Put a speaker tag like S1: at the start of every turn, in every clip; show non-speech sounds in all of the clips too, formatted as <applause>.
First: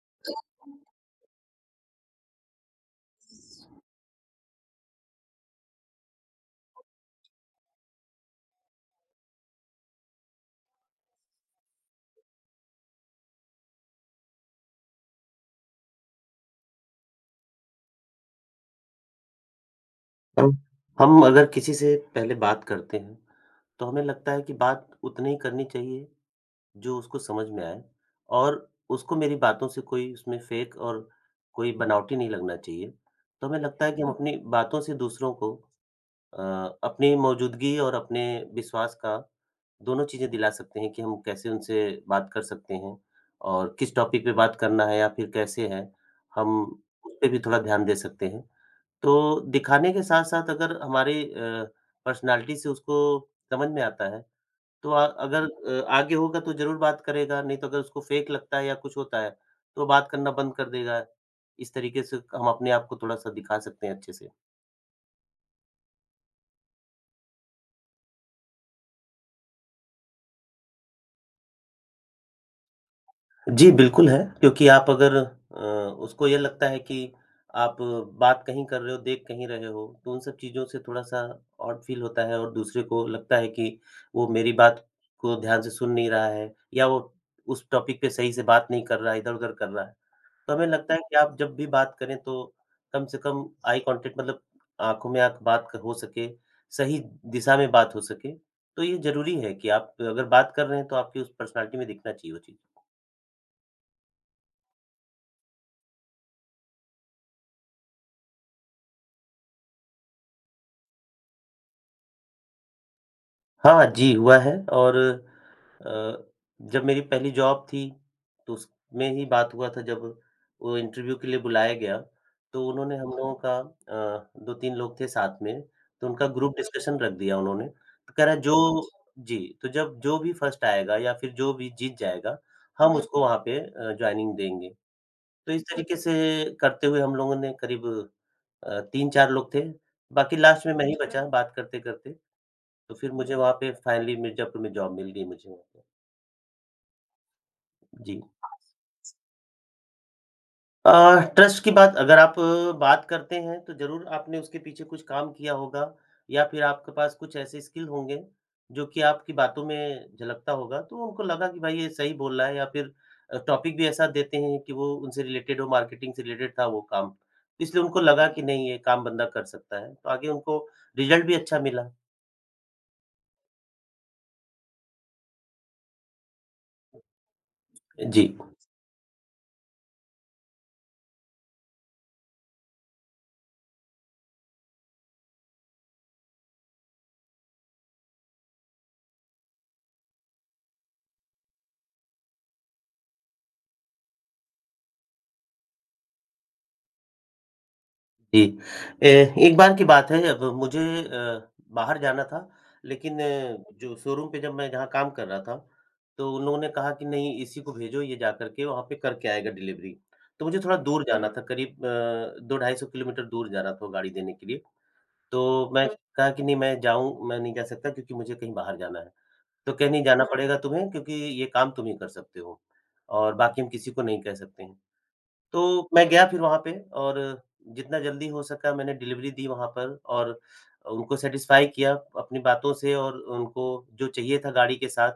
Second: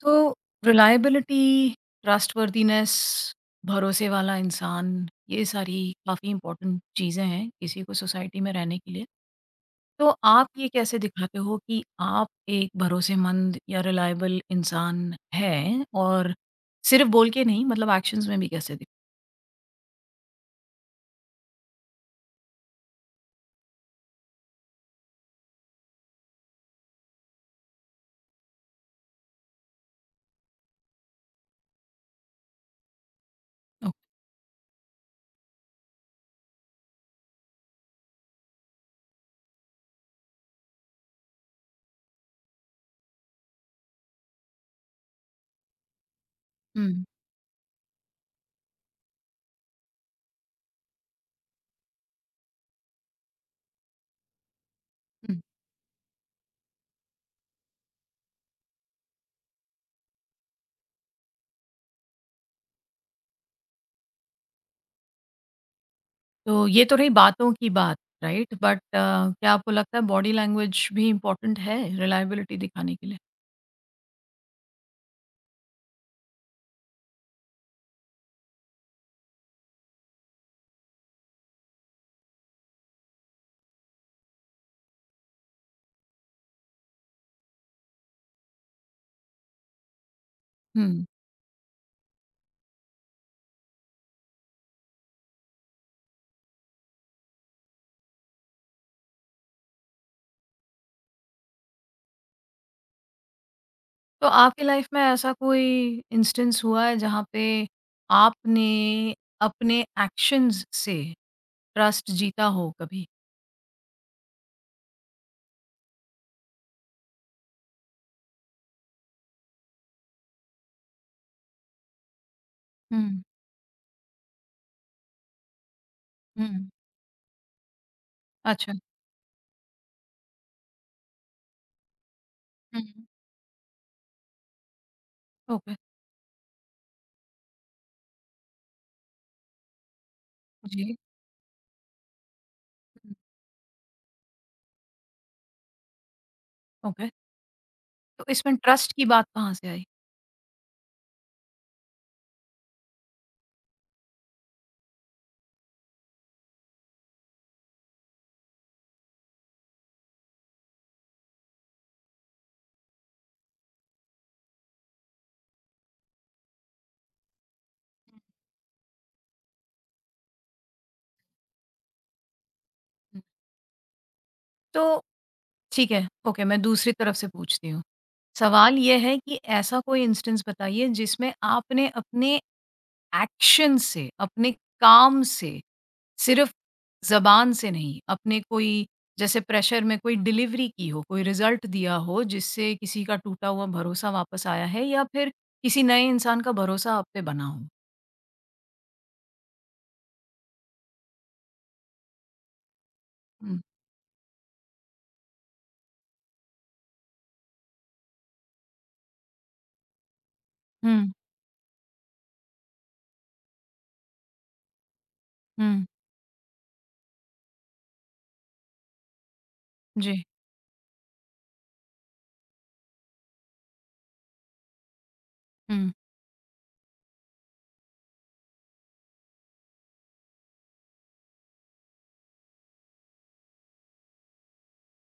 S1: तो reliability, trustworthiness, भरोसे वाला इंसान, ये सारी काफ़ी इम्पोर्टेंट चीज़ें हैं किसी को सोसाइटी में रहने के लिए। तो आप ये कैसे दिखाते हो कि आप एक भरोसेमंद या रिलायबल इंसान हैं और सिर्फ़ बोल के नहीं मतलब एक्शन्स में भी कैसे दिखते
S2: हम हम अगर किसी से पहले बात करते हैं, तो हमें लगता है कि बात उतनी ही करनी चाहिए, जो उसको समझ में आए और उसको मेरी बातों से कोई उसमें फेक और कोई बनावटी नहीं लगना चाहिए। तो हमें लगता
S1: हो?
S2: है कि हम अपनी बातों से दूसरों को अ, अपनी मौजूदगी और अपने विश्वास का दोनों चीज़ें दिला सकते हैं कि हम कैसे उनसे बात कर सकते हैं और किस टॉपिक पे बात करना है या फिर कैसे है, हम
S1: हुँ,
S2: उस पे भी थोड़ा ध्यान दे सकते हैं। तो दिखाने के साथ-साथ अगर हमारे पर्सनैलिटी से उसको समझ में आता है, तो
S1: हुँ।
S2: अगर आगे होगा तो ज़रूर बात करेगा, नहीं तो अगर उसको फेक लगता है या कुछ होता है, तो बात करना बंद कर देगा। इस तरीके से हम अपने आप को थोड़ा-सा दिखा सकते हैं अच्छे से।
S1: तो ये तो रही बातों की बात, राइट? बट क्या आपको लगता है बॉडी लैंग्वेज भी इम्पोर्टेंट है रिलायबिलिटी दिखाने के लिए?
S2: जी, बिल्कुल है, क्योंकि आप अगर उसको ये लगता है कि आप बात कहीं कर रहे हो, देख कहीं रहे हो, तो उन सब चीज़ों से थोड़ा-सा ऑड फील होता है और दूसरे को लगता है कि वो मेरी बात को ध्यान से सुन नहीं रहा है या वो उस टॉपिक पे सही से बात नहीं कर रहा है, इधर-उधर कर रहा है। तो हमें लगता है
S1: हुँ।
S2: कि आप जब भी बात करें, तो कम से कम आई कॉन्टैक्ट, मतलब आँखों में आँख बात हो सके, सही दिशा में बात हो सके, तो ये ज़रूरी है कि आप अगर बात कर रहे हैं, तो आपकी उस पर्सनैलिटी में दिखना चाहिए वो चीज़।
S1: तो आपकी लाइफ में ऐसा कोई इंस्टेंस हुआ है जहाँ पे आपने अपने एक्शंस से ट्रस्ट जीता हो कभी?
S2: हाँ, जी हुआ है, और जब मेरी पहली जॉब थी, तो उसमें ही बात हुआ था, जब वो इंटरव्यू के लिए बुलाया गया, तो उन्होंने हम
S1: हुँ,
S2: लोगों का, 2-3 लोग थे साथ में, तो उनका ग्रुप
S1: हुँ।
S2: डिस्कशन रख दिया उन्होंने। तो कह रहा है जो
S1: अच्छा।
S2: अच्छा। जी, तो जब जो भी फर्स्ट आएगा या फिर जो भी जीत जाएगा,
S1: हुँ।
S2: हम हुँ। उसको वहाँ पे जॉइनिंग देंगे। तो इस
S1: ओके,
S2: तरीके से करते हुए हम लोगों ने, करीब 3-4 लोग थे, बाकी लास्ट में मैं ही
S1: जी।
S2: अच्छा। बचा बात करते-करते। तो फिर
S1: हुँ।
S2: मुझे वहाँ पे फाइनली मिर्ज़ापुर में जॉब मिल गई, मुझे वहाँ पे।
S1: ओके,
S2: जी।
S1: तो इसमें ट्रस्ट की बात कहाँ से आई?
S2: अ, ट्रस्ट की बात अगर आप बात करते हैं, तो ज़रूर आपने उसके पीछे कुछ काम किया होगा या फिर आपके पास कुछ ऐसे स्किल होंगे, जो कि आपकी बातों में झलकता होगा, तो उनको लगा कि भाई ये सही बोल रहा है, या फिर टॉपिक भी ऐसा देते हैं कि वो उनसे रिलेटेड हो, मार्केटिंग से रिलेटेड था वो काम। इसलिए उनको लगा कि नहीं, ये काम बंदा कर सकता है, तो आगे उनको रिज़ल्ट भी अच्छा मिला।
S1: हुँ। तो ठीक है, ओके मैं दूसरी तरफ से पूछती हूँ।
S2: जी।
S1: सवाल ये है कि ऐसा कोई इंस्टेंस बताइए जिसमें आपने अपने एक्शन से, अपने काम से सिर्फ़ ज़बान से नहीं, अपने कोई जैसे प्रेशर में कोई डिलीवरी की हो, कोई रिज़ल्ट दिया हो जिससे किसी का टूटा हुआ भरोसा वापस आया है या फिर किसी नए इंसान का भरोसा आप पे बना हो।
S2: जी। एक बार की बात है, अब मुझे अ, बाहर जाना था, लेकिन
S1: हुँ।
S2: जो शोरूम पे जब मैं जहाँ काम कर रहा था, तो उन लोगों ने कहा कि नहीं, इसी को भेजो, ये जा कर के वहाँ पे करके आएगा डिलीवरी। तो मुझे थोड़ा दूर
S1: हुँ,
S2: जाना था, करीब 2 250 किलोमीटर दूर जाना था वो गाड़ी देने के लिए। तो मैं
S1: हुँ।
S2: कहा कि नहीं, मैं जाऊँ, मैं नहीं जा सकता, क्योंकि मुझे कहीं बाहर जाना है। तो कहे, नहीं
S1: जी।
S2: जाना पड़ेगा तुम्हें, क्योंकि ये काम तुम ही कर सकते हो और बाकी हम किसी को नहीं कह सकते हैं। तो
S1: हुँ,
S2: मैं गया फिर वहाँ पे, और जितना जल्दी हो सका मैंने डिलीवरी दी वहाँ पर, और उनको सैटिस्फाई किया अपनी बातों से और उनको जो चाहिए था गाड़ी के साथ।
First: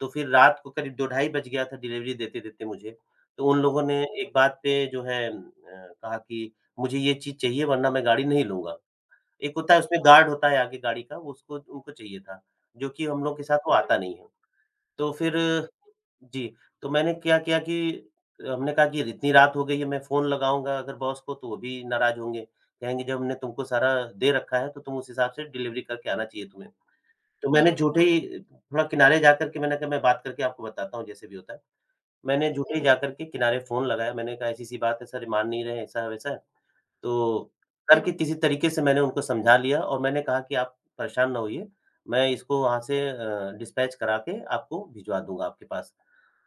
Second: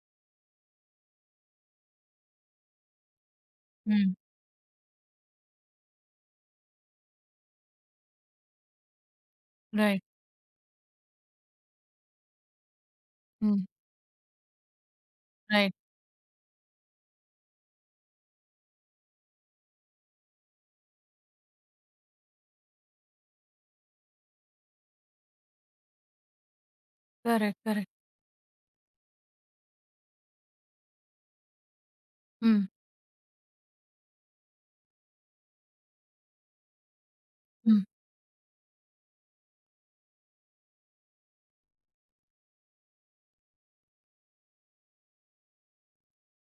S2: तो फिर रात को करीब 2 ढाई बज गया था डिलीवरी देते-देते मुझे। तो उन लोगों ने
S1: हुँ।
S2: एक बात पे जो है, कहा कि मुझे ये चीज़ चाहिए, वरना मैं गाड़ी नहीं लूँगा। एक होता है उसमें
S1: राइट।
S2: गार्ड, होता है आगे गाड़ी का, वो उसको, उनको चाहिए था, जो कि हम लोग के साथ
S1: हुँ।
S2: वो आता नहीं है। तो फिर
S1: राइट।
S2: जी, तो मैंने क्या किया कि हमने कहा कि इतनी रात हो गई है, मैं फ़ोन लगाऊँगा अगर बॉस को तो वो भी नाराज़ होंगे। कहेंगे जब हमने तुमको सारा दे रखा है, तो तुम उस हिसाब से डिलीवरी करके आना चाहिए तुम्हें। तो
S1: करेक्ट,
S2: मैंने
S1: करेक्ट।
S2: झूठे हाँ ही थोड़ा किनारे जाकर के मैंने कहा, मैं बात करके आपको बताता हूँ जैसे भी होता है। मैंने
S1: हुँ,
S2: झूठे ही जाकर के किनारे फ़ोन लगाया, मैंने कहा, ऐसी-ऐसी बात है सर, ये मान नहीं रहे ऐसा-वैसा। तो
S1: हुँ,
S2: करके किसी तरीके से मैंने उनको समझा लिया, और मैंने कहा कि आप परेशान ना होइए, मैं इसको वहाँ से डिस्पैच करा के आपको भिजवा दूँगा आपके पास।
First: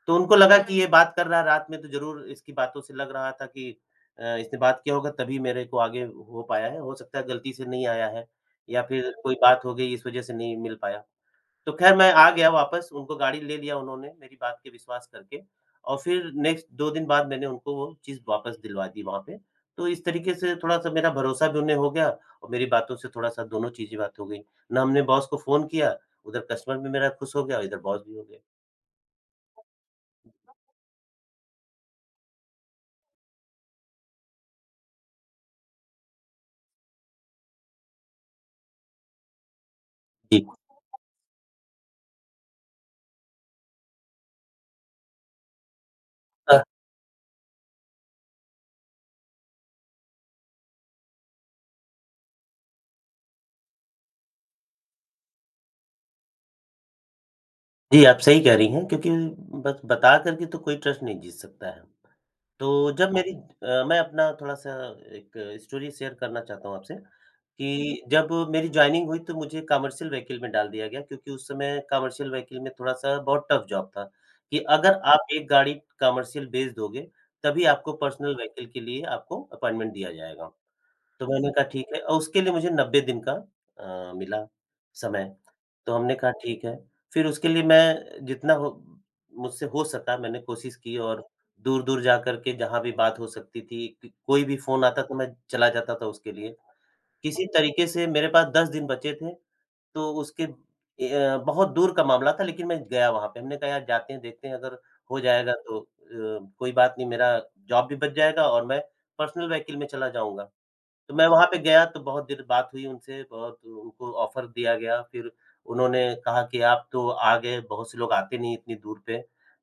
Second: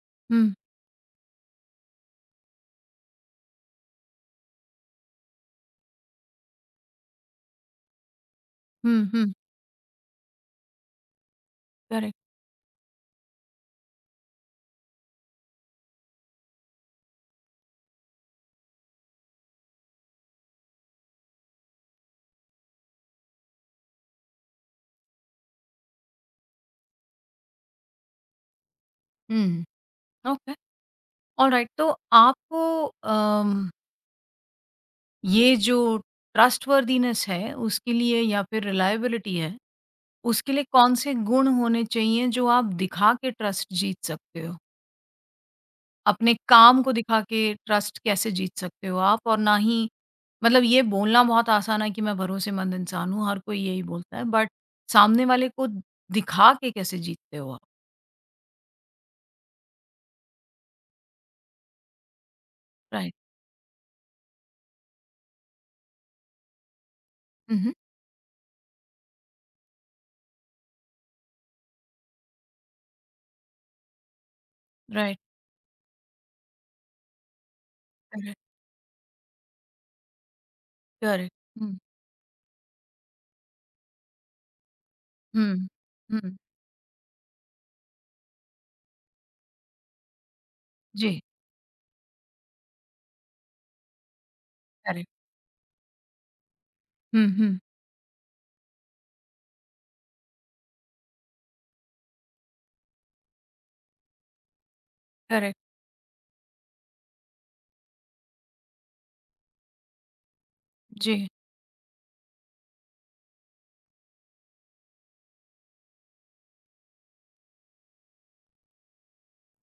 S2: तो उनको
S1: हुँ,
S2: लगा कि हुँ। ये बात कर रहा है रात में, तो ज़रूर इसकी बातों से लग रहा था कि इसने बात किया होगा, तभी मेरे को आगे हो पाया है। हो सकता है गलती से नहीं आया है या
S1: हुँ,
S2: फिर
S1: हुँ,
S2: कोई बात हो गई, इस वज़ह से नहीं मिल पाया। तो ख़ैर मैं
S1: करेक्ट।
S2: आ गया वापस, उनको गाड़ी ले लिया उन्होंने मेरी बात पे विश्वास करके, और फिर नेक्स्ट 2 दिन बाद मैंने उनको वो चीज़ वापस दिलवा दी वहाँ पे। तो इस तरीके से थोड़ा-सा मेरा भरोसा भी उन्हें हो गया, और मेरी बातों से थोड़ा-सा दोनों चीज़ें बात हो गई। ना हमने बॉस को फ़ोन किया, उधर कस्टमर भी मेरा खुश हो गया और इधर बॉस भी हो गए।
S1: हुँ, ओके, ऑलराइट। तो आपको अम, ये जो ट्रस्टवर्दीनेस है उसके लिए या फिर रिलायबिलिटी है
S2: जी।
S1: उसके लिए कौन-से गुण होने चाहिए जो आप दिखा के ट्रस्ट जीत सकते हो? अपने काम को दिखा के ट्रस्ट कैसे जीत सकते हो आप? और ना ही मतलब ये बोलना बहुत आसान है कि मैं भरोसेमंद इंसान हूँ, हर कोई यही बोलता है, बट सामने वाले को दिखा के कैसे जीतते हो आप?
S2: जी, आप सही कह रही हैं, क्योंकि बस बता कर के तो कोई ट्रस्ट नहीं जीत सकता है। तो जब
S1: राइट।
S2: मेरी मैं अपना थोड़ा-सा एक स्टोरी शेयर करना चाहता हूँ आपसे,
S1: हुँ, हुँ।
S2: कि जब मेरी जॉइनिंग हुई, तो मुझे कमर्शियल व्हीकल में डाल दिया गया, क्योंकि उस समय कमर्शियल व्हीकल में थोड़ा-सा बहुत टफ जॉब था, कि अगर
S1: राइट,
S2: आप एक गाड़ी कमर्शियल बेच दोगे, तभी आपको पर्सनल
S1: करेक्ट,
S2: व्हीकल के लिए आपको अपॉइंटमेंट दिया जाएगा। तो
S1: करेक्ट।
S2: मैंने कहा
S1: हुँ,
S2: ठीक है, और उसके लिए मुझे 90 दिन का मिला समय।
S1: हुँ,
S2: तो हमने कहा
S1: हुँ।
S2: ठीक है, फिर उसके लिए मैं जितना हो मुझसे हो सका मैंने कोशिश की,
S1: जी,
S2: और दूर-दूर जा कर के जहाँ भी बात हो सकती थी, क कोई भी फ़ोन आता तो
S1: करेक्ट।
S2: मैं चला जाता था उसके लिए।
S1: हुँ,
S2: किसी
S1: हुँ,
S2: तरीके से मेरे पास 10 दिन बचे थे, तो उसके बहुत दूर का मामला था, लेकिन मैं गया वहाँ पे। हमने कहा यार जाते हैं, देखते हैं, अगर हो जाएगा
S1: करेक्ट।
S2: तो कोई बात नहीं, मेरा जॉब भी बच जाएगा और मैं पर्सनल व्हीकल में चला जाऊँगा। तो मैं
S1: जी।
S2: वहाँ पे गया तो बहुत देर बात हुई उनसे, बहुत उनको ऑफ़र दिया गया, फिर उन्होंने कहा कि आप तो आ गए, बहुत से लोग आते नहीं इतनी दूर पे।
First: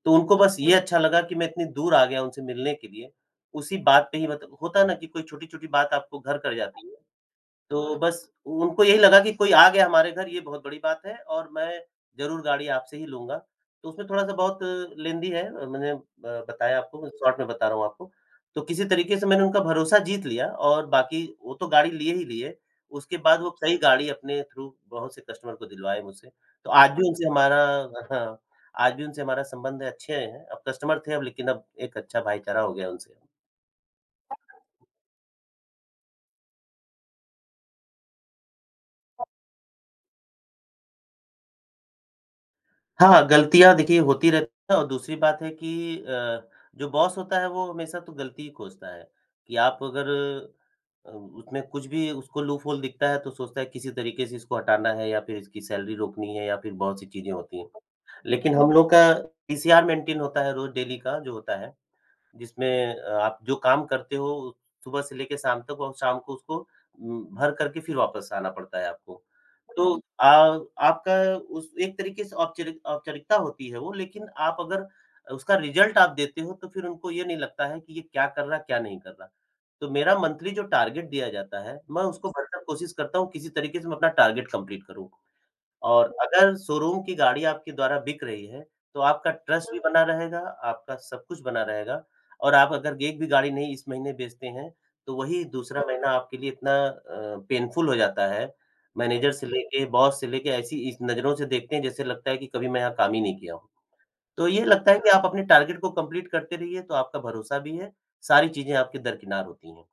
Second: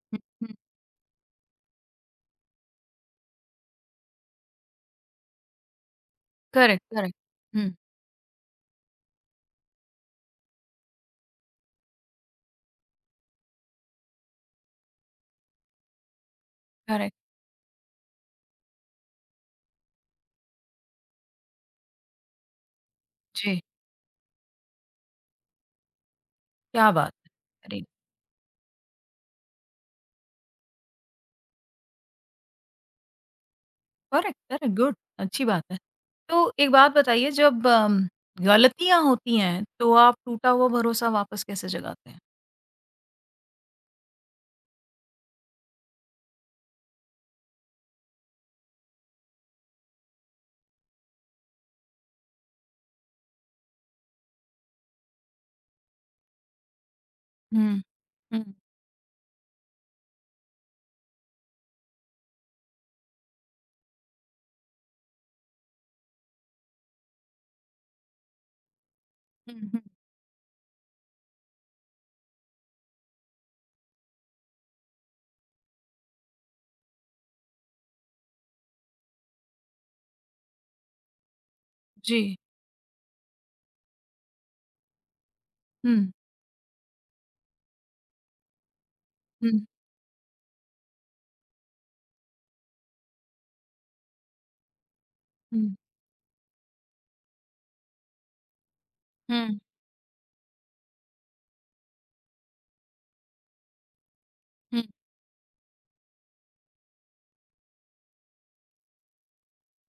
S2: तो
S1: हुँ,
S2: उनको
S1: हुँ।
S2: बस ये हुँ। अच्छा लगा कि मैं इतनी दूर आ गया उनसे मिलने के लिए, उसी बात पे ही मतलब होता है ना, कि कोई छोटी-छोटी बात आपको घर कर
S1: करेक्ट,
S2: जाती है।
S1: करेक्ट। हुँ,
S2: तो बस उनको यही लगा कि कोई आ गया हमारे घर, ये बहुत बड़ी बात है, और मैं ज़रूर गाड़ी आपसे ही लूँगा। तो उसमें थोड़ा-सा बहुत लेंदी है, मैंने ब बताया आपको,
S1: करेक्ट।
S2: शॉर्ट में बता रहा हूँ आपको। तो किसी तरीके से मैंने उनका भरोसा जीत लिया, और बाकी वो तो गाड़ी लिए ही लिए, उसके बाद वो
S1: जी,
S2: कई गाड़ी अपने थ्रू बहुत से कस्टमर को दिलवाए मुझसे। तो आज
S1: क्या
S2: भी
S1: बात
S2: उनसे
S1: है!
S2: हमारा,
S1: अरे!
S2: हाँ, आज भी उनसे हमारा संबंध है, अच्छे हैं। अब कस्टमर थे अब, लेकिन अब एक अच्छा भाईचारा हो गया उनसे।
S1: करेक्ट, करेक्ट, गुड अच्छी बात है। तो एक बात बताइए जब गलतियाँ होती हैं तो आप टूटा हुआ भरोसा वापस कैसे जगाते हैं?
S2: हाँ, गलतियाँ देखिए होती रहती हैं, और दूसरी बात है कि अ, जो बॉस होता है वो हमेशा तो गलती ही खोजता है, कि आप अगर उसमें कुछ भी उसको लूपहोल दिखता है, तो सोचता है किसी तरीके से इसको हटाना है, या फिर इसकी सैलरी रोकनी है, या फिर बहुत सी चीज़ें होती हैं।
S1: हुँ, हुँ,
S2: लेकिन हम लोग का पीसीआर मेंटेन होता है रोज़ डेली का जो होता है, जिसमें आप जो काम करते हो, सुबह से लेके शाम तक, और शाम को उसको भर करके फिर वापस आना पड़ता है आपको।
S1: हुँ, हुँ।
S2: तो आपका उस एक तरीके से औपचारिक औपचारिकता होती है वो, लेकिन आप अगर उसका रिज़ल्ट आप देते हो, तो फिर उनको ये नहीं लगता है कि ये क्या कर रहा है, क्या नहीं कर रहा। तो मेरा मंथली जो टारगेट दिया जाता है, मैं
S1: जी।
S2: उसको भरकर कोशिश करता हूँ किसी तरीके से मैं अपना टारगेट कंप्लीट करूँ। और
S1: हुँ।
S2: अगर शोरूम की गाड़ी आपके द्वारा बिक रही है, तो आपका
S1: हुँ,
S2: ट्रस्ट भी हुँ। बना रहेगा, आपका सब कुछ बना रहेगा, और आप अगर एक भी गाड़ी नहीं इस महीने बेचते हैं, तो वही
S1: हुँ,
S2: दूसरा महीना आपके लिए इतना पेनफुल हो जाता है, मैनेजर से
S1: हुँ,
S2: लेके, बॉस से लेके ऐसी इस नज़रों से देखते हैं, जैसे लगता है कि कभी मैं यहाँ काम ही नहीं किया हूँ। तो ये
S1: हुँ।
S2: लगता है कि आप अपने टारगेट को कंप्लीट करते रहिए, तो आपका भरोसा भी है, सारी चीज़ें आपके दरकिनार होती हैं।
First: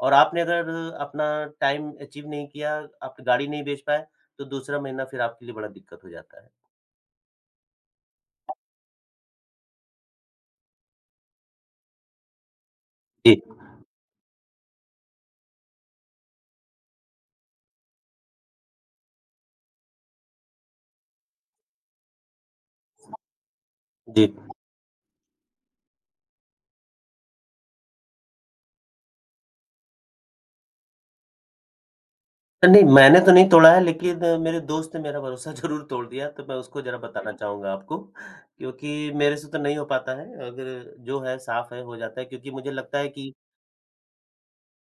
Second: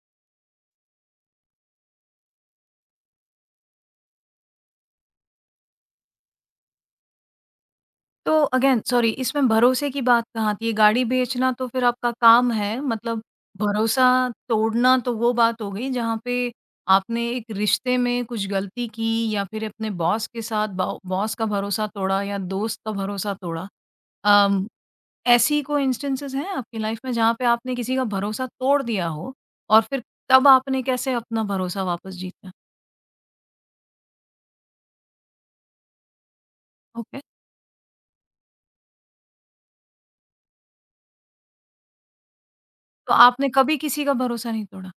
S2: और आपने अगर अपना टाइम अचीव नहीं किया, आप गाड़ी नहीं बेच पाए, तो दूसरा महीना फिर आपके लिए बड़ा दिक्कत हो जाता है।
S1: तो अगेन सॉरी इसमें भरोसे की बात कहाँ आती है? गाड़ी बेचना तो फिर आपका काम है मतलब
S2: जी,
S1: भरोसा तोड़ना तो वो बात हो गई जहाँ पे आपने एक रिश्ते में कुछ गलती की या फिर अपने बॉस के साथ बॉ बॉस का भरोसा तोड़ा या दोस्त का भरोसा तोड़ा।
S2: जी।
S1: अम ऐसी कोई इंस्टेंसेस हैं आपकी लाइफ में जहाँ पे आपने किसी का भरोसा तोड़ दिया हो और फिर तब आपने कैसे अपना भरोसा वापस जीता?
S2: नहीं, मैंने तो नहीं तोड़ा है, लेकिन मेरे दोस्त ने मेरा भरोसा <laughs> ज़रूर तोड़ दिया, तो मैं उसको ज़रा
S1: ओके,
S2: बताना चाहूँगा आपको। क्योंकि मेरे से तो नहीं हो पाता है, अगर जो है साफ़ है, हो जाता है, क्योंकि मुझे लगता है
S1: तो
S2: कि
S1: आपने कभी किसी का भरोसा नहीं तोड़ा?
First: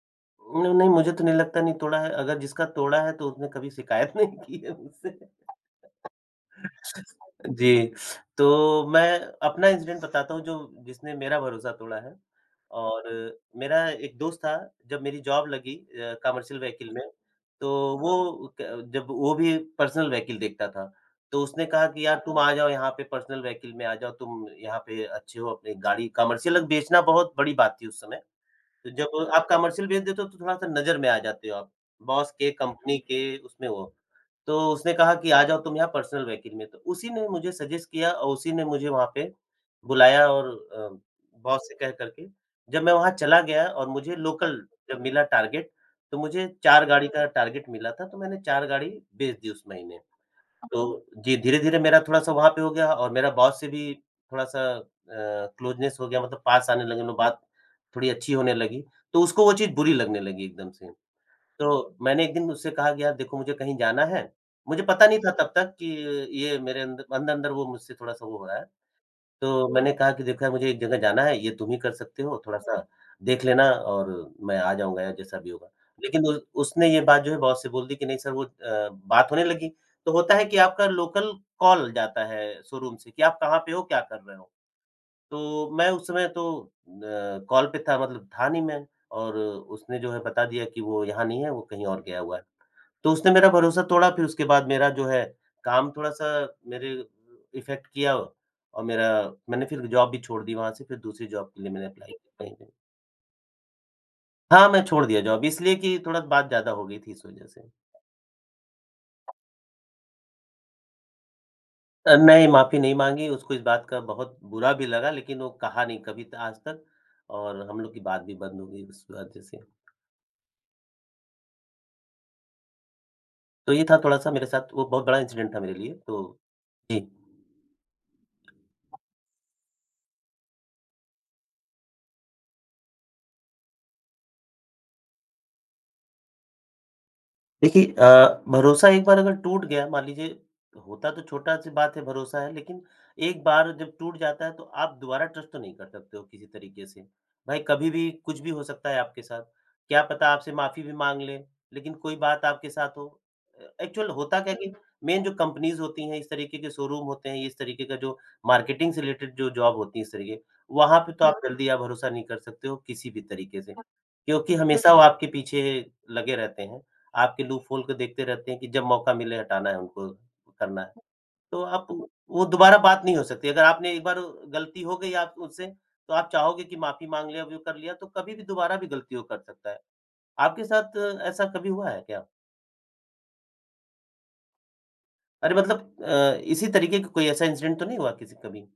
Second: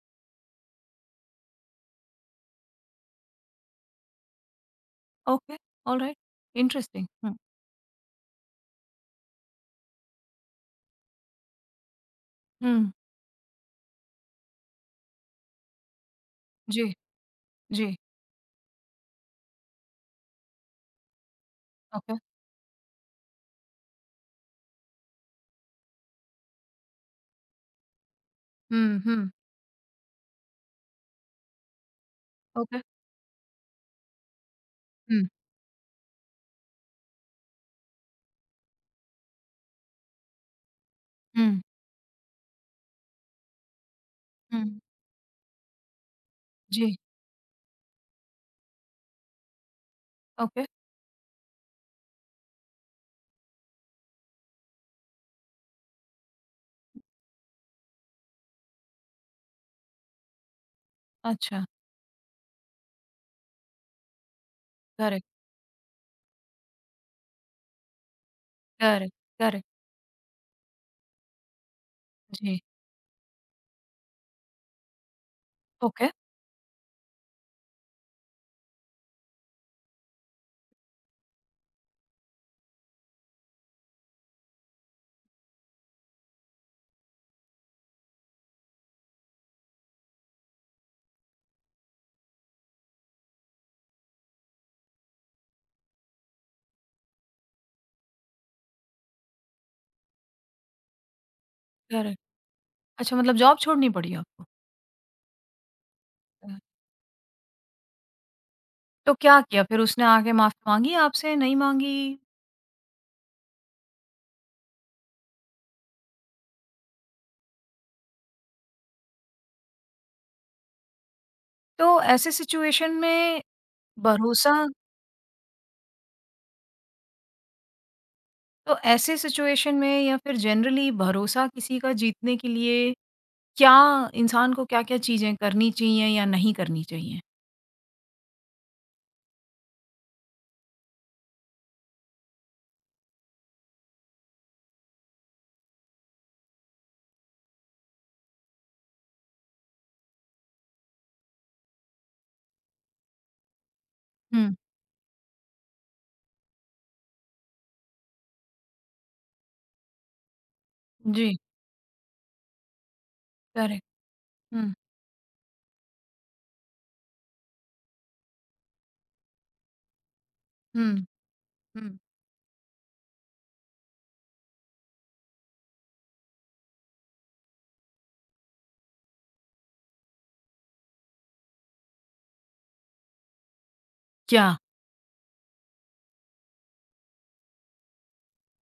S2: नहीं, नहीं, मुझे तो नहीं लगता, नहीं तोड़ा है। अगर जिसका तोड़ा है, तो उसने कभी शिकायत <laughs> नहीं की है मुझसे।
S1: Okay, alright, interesting. हुँ,
S2: जी। तो मैं अपना इंसिडेंट बताता हूँ, जो जिसने मेरा भरोसा तोड़ा है।
S1: हुँ,
S2: और मेरा एक दोस्त था, जब मेरी जॉब लगी कमर्शियल
S1: जी,
S2: व्हीकल में। तो
S1: जी,
S2: वो क जब वो भी पर्सनल व्हीकल देखता था, तो उसने कहा कि
S1: ओके,
S2: यार तुम आ जाओ, यहाँ पे पर्सनल व्हीकल में आ जाओ, तुम यहाँ पे अच्छे हो। अपनी गाड़ी कमर्शियल बेचना बहुत बड़ी बात थी उस समय। तो
S1: हुँ, हुँ,
S2: जब आप कमर्शियल बेच देते हो, तो थोड़ा-सा नज़र में आ जाते हो आप, बॉस के,
S1: ओके,
S2: कंपनी के, उसमें वो। तो उसने कहा
S1: हुँ,
S2: कि आ जाओ तुम यहाँ पर्सनल व्हीकल में, तो उसी ने मुझे सजेस्ट किया और उसी ने मुझे वहाँ पे बुलाया, और अ,
S1: हुँ,
S2: बॉस से कह कर के जब मैं वहाँ चला गया और मुझे लोकल
S1: हुँ,
S2: जब मिला टारगेट, तो मुझे 4
S1: जी,
S2: गाड़ी का टारगेट मिला था, तो मैंने 4 गाड़ी बेच दी उस महीने।
S1: ओके,
S2: तो जी, धीरे-धीरे मेरा थोड़ा-सा वहाँ पे हो गया और मेरा बॉस से भी थोड़ा-सा क्लोज़नेस हो गया, मतलब पास आने लगे हम लोग, बात थोड़ी अच्छी होने लगी, तो उसको वो चीज़ बुरी लगने लगी एकदम से।
S1: अच्छा,
S2: तो मैंने एक दिन उससे कहा कि यार देखो, मुझे कहीं जाना है। मुझे पता नहीं
S1: करेक्ट,
S2: था तब तक कि ये मेरे अंदर-अंदर वो मुझसे थोड़ा-सा वो हो रहा है।
S1: करेक्ट, करेक्ट,
S2: तो मैंने कहा कि देखो यार, मुझे एक जगह जाना है, ये तुम ही कर सकते हो,
S1: जी,
S2: थोड़ा-सा देख लेना और मैं आ जाऊँगा या जैसा भी होगा।
S1: ओके,
S2: लेकिन उ उसने ये बात जो है बॉस से बोल दी कि नहीं सर वो बात होने लगी। तो होता है कि आपका लोकल कॉल जाता है शोरूम से कि आप कहाँ पे हो, क्या कर रहे हो? तो मैं उस समय तो कॉल पे था, मतलब था नहीं मैं, और उसने जो है बता दिया कि वो यहाँ नहीं है, वो कहीं और गया हुआ है। तो उसने मेरा भरोसा तोड़ा। फिर उसके बाद मेरा जो है काम थोड़ा-सा मेरे इफ़ेक्ट किया, और मेरा, मैंने फिर जॉब भी छोड़ दी वहाँ से, फिर दूसरी जॉब के लिए मैंने अप्लाई
S1: करेक्ट।
S2: किया कहीं पे।
S1: अच्छा मतलब जॉब छोड़नी पड़ी आपको?
S2: हाँ, मैं छोड़ दिया जॉब, इसलिए कि थोड़ा बात
S1: अ,
S2: ज़्यादा हो गई थी इस वज़ह से।
S1: तो क्या किया फिर उसने आके माफ़ी माँगी आपसे, नहीं माँगी?
S2: नहीं, माफ़ी नहीं माँगी। उसको इस बात का बहुत बुरा भी लगा, लेकिन वो कहा नहीं कभी त आज तक। और हम लोग की बात भी बंद हो गई उस वज़ह से।
S1: तो ऐसे सिचुएशन में
S2: तो ये था थोड़ा-सा मेरे
S1: भरोसा
S2: साथ, वो बहुत बड़ा इंसिडेंट था मेरे लिए। तो जी।
S1: तो ऐसे सिचुएशन में या फिर जनरली भरोसा किसी का जीतने के लिए क्या इंसान को क्या-क्या चीज़ें करनी चाहिए या नहीं करनी चाहिए?
S2: देखिए भरोसा एक बार अगर टूट गया, मान लीजिए, होता तो छोटा-सी बात है भरोसा, है, लेकिन एक बार जब टूट जाता है, तो आप दोबारा ट्रस्ट तो नहीं कर सकते हो किसी तरीके से। भाई, कभी भी कुछ भी हो सकता है आपके साथ। क्या पता, आपसे माफ़ी भी माँग ले, लेकिन कोई बात आपके साथ हो। एक्चुअल होता क्या
S1: हुँ।
S2: है कि मेन जो कंपनीज़ होती हैं, इस तरीके के शोरूम होते हैं, इस तरीके का जो मार्केटिंग से रिलेटेड जो जॉब होती है इस तरीके, वहाँ पे तो हुँ।
S1: जी,
S2: आप जल्दी या भरोसा नहीं कर सकते हो किसी भी तरीके से। हुँ।
S1: करेक्ट।
S2: क्योंकि हुँ।
S1: हुँ,
S2: हमेशा वो आपके पीछे लगे रहते हैं। आपके लूपहोल को देखते रहते हैं कि जब मौका मिले, हटाना है उनको, करना है।
S1: हुँ,
S2: तो आप
S1: हुँ।
S2: वो दोबारा बात नहीं हो सकती। अगर आपने एक बार गलती हो गई आप उससे, तो आप चाहोगे कि माफ़ी माँग लें, अब वो कर लिया, तो कभी भी दोबारा भी गलती वो कर सकता है। आपके साथ ऐसा कभी हुआ है क्या?
S1: क्या
S2: अरे मतलब इसी तरीके का कोई ऐसा इंसिडेंट तो नहीं हुआ किसी कभी?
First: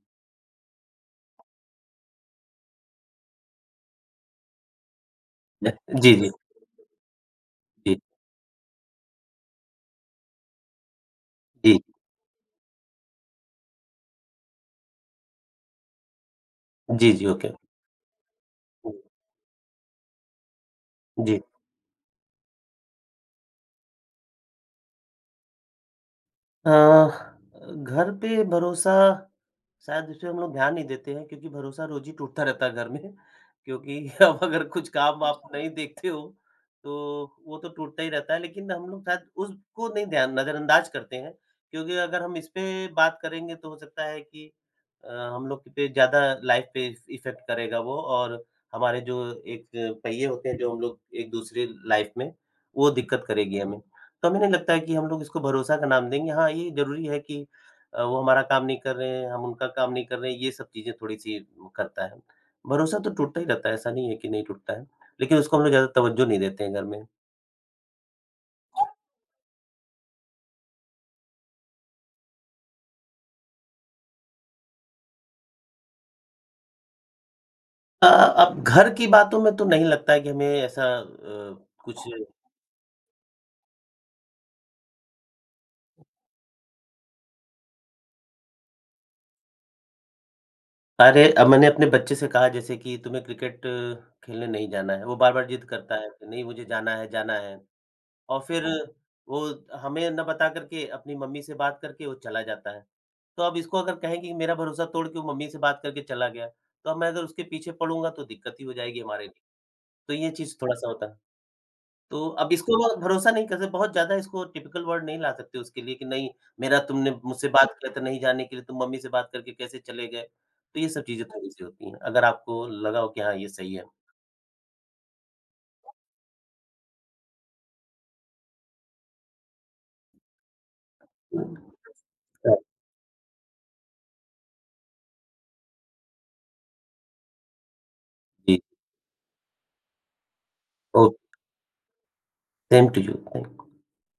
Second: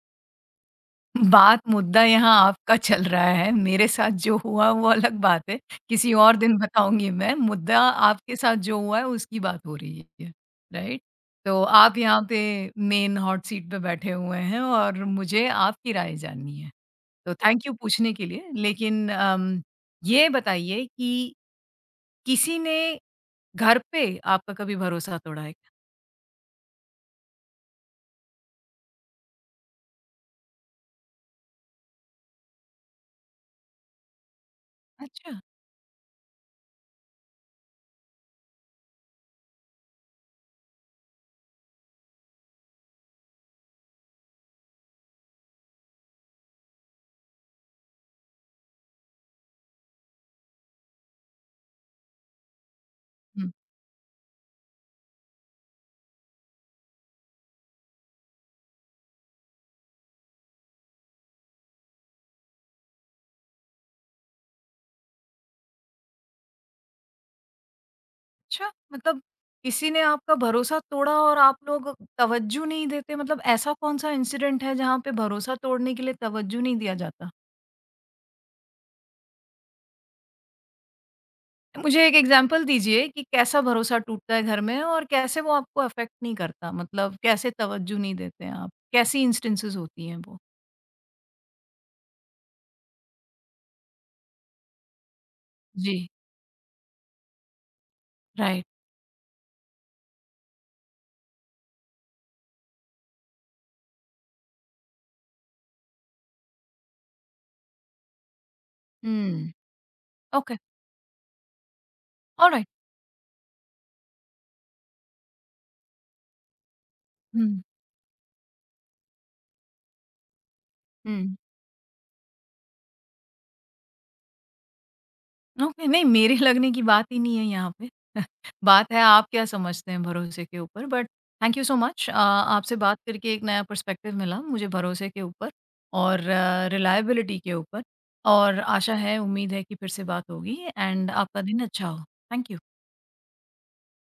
S1: बात मुद्दा यहाँ आपका चल रहा है, मेरे साथ जो हुआ वो अलग बात है,
S2: <laughs> जी,
S1: किसी
S2: जी,
S1: और दिन बताऊँगी मैं, मुद्दा
S2: जी,
S1: आपके साथ जो हुआ है उसकी बात हो रही है, राइट? तो
S2: जी,
S1: आप यहाँ पे मेन हॉट सीट पे बैठे हुए हैं और मुझे आपकी राय जाननी है।
S2: जी, जी,
S1: तो
S2: ओके।
S1: थैंक यू पूछने के लिए। लेकिन ये बताइए कि
S2: जी।
S1: किसी ने घर पे आपका कभी भरोसा तोड़ा है?
S2: अ, घर पे भरोसा शायद उस पे हम लोग ध्यान नहीं देते हैं, क्योंकि भरोसा रोज़ ही टूटता रहता है घर में, क्योंकि <laughs> अब अगर कुछ काम
S1: अच्छा।
S2: आप नहीं देखते हो, तो वो तो टूटता ही रहता है। लेकिन हम लोग शायद उसको नहीं ध्यान, नज़रअंदाज करते हैं, क्योंकि अगर हम इस पे बात करेंगे, तो हो सकता है कि हम लोग पे ज़्यादा, लाइफ पे इफ़ेक्ट करेगा वो, और हमारे जो एक पहिये होते हैं, जो हम लोग एक-दूसरे लाइफ में, वो दिक्कत
S1: हुँ,
S2: करेगी हमें। तो हमें नहीं लगता है कि हम लोग इसको भरोसा का नाम देंगे। हाँ, ये ज़रूरी है कि वो हमारा काम नहीं कर रहे हैं, हम उनका काम नहीं कर रहे हैं, ये सब चीज़ें थोड़ी-सी करता है। भरोसा तो टूटता ही रहता है, ऐसा नहीं है कि नहीं टूटता है, लेकिन उसको हम लोग ज़्यादा तवज्जो नहीं देते हैं घर में।
S1: अच्छा मतलब किसी ने आपका भरोसा तोड़ा और आप लोग तवज्जो नहीं देते मतलब ऐसा कौन-सा इंसिडेंट है जहाँ पे भरोसा तोड़ने के लिए तवज्जो नहीं दिया जाता?
S2: अब घर की बातों में तो नहीं लगता है कि हमें ऐसा कुछ।
S1: मुझे एक एग्ज़ाम्पल दीजिए कि कैसा भरोसा टूटता है घर में और कैसे वो आपको अफ़ेक्ट नहीं करता? मतलब कैसे तवज्जो नहीं देते हैं आप? कैसी इंस्टेंसेस होती हैं वो?
S2: अरे! अब मैंने अपने बच्चे से कहा जैसे कि तुम्हें क्रिकेट खेलने नहीं जाना है, वो बार-बार जिद करता है
S1: जी,
S2: कि नहीं, मुझे जाना है, जाना है, और
S1: राइट।
S2: फिर वो हमें ना बता कर के अपनी मम्मी से बात करके वो चला जाता है। तो अब इसको अगर कहें कि मेरा भरोसा तोड़ के वो मम्मी से बात करके चला गया, तो अब मैं अगर उसके पीछे पड़ूँगा, तो दिक्कत ही हो जाएगी हमारे लिए,
S1: हुँ,
S2: तो ये
S1: ओके
S2: चीज़ थोड़ा-सा होता है। तो अब
S1: ऑलराइट।
S2: इसको ना भरोसा नहीं कर सकते, बहुत ज़्यादा इसको टिपिकल वर्ड नहीं ला सकते उसके लिए कि नहीं, मेरा तुमने मुझसे
S1: हुँ।
S2: बात किया था नहीं जाने के लिए, तुम मम्मी से बात करके कैसे चले गए? तो ये सब चीज़ें
S1: हुँ।
S2: थोड़ी-सी होती हैं, अगर आपको लगा हो कि हाँ, ये सही है।
S1: ओके, नहीं मेरे लगने की बात ही नहीं है यहाँ पे। <laughs> बात है आप क्या समझते हैं भरोसे के ऊपर but thank you so much आपसे बात करके एक नया पर्सपेक्टिव मिला मुझे भरोसे के ऊपर और रिलायबिलिटी के ऊपर और
S2: जी,
S1: आशा है, उम्मीद है कि फिर से बात होगी एंड
S2: ओके।
S1: आपका दिन अच्छा हो। Thank you.
S2: Same to you, thank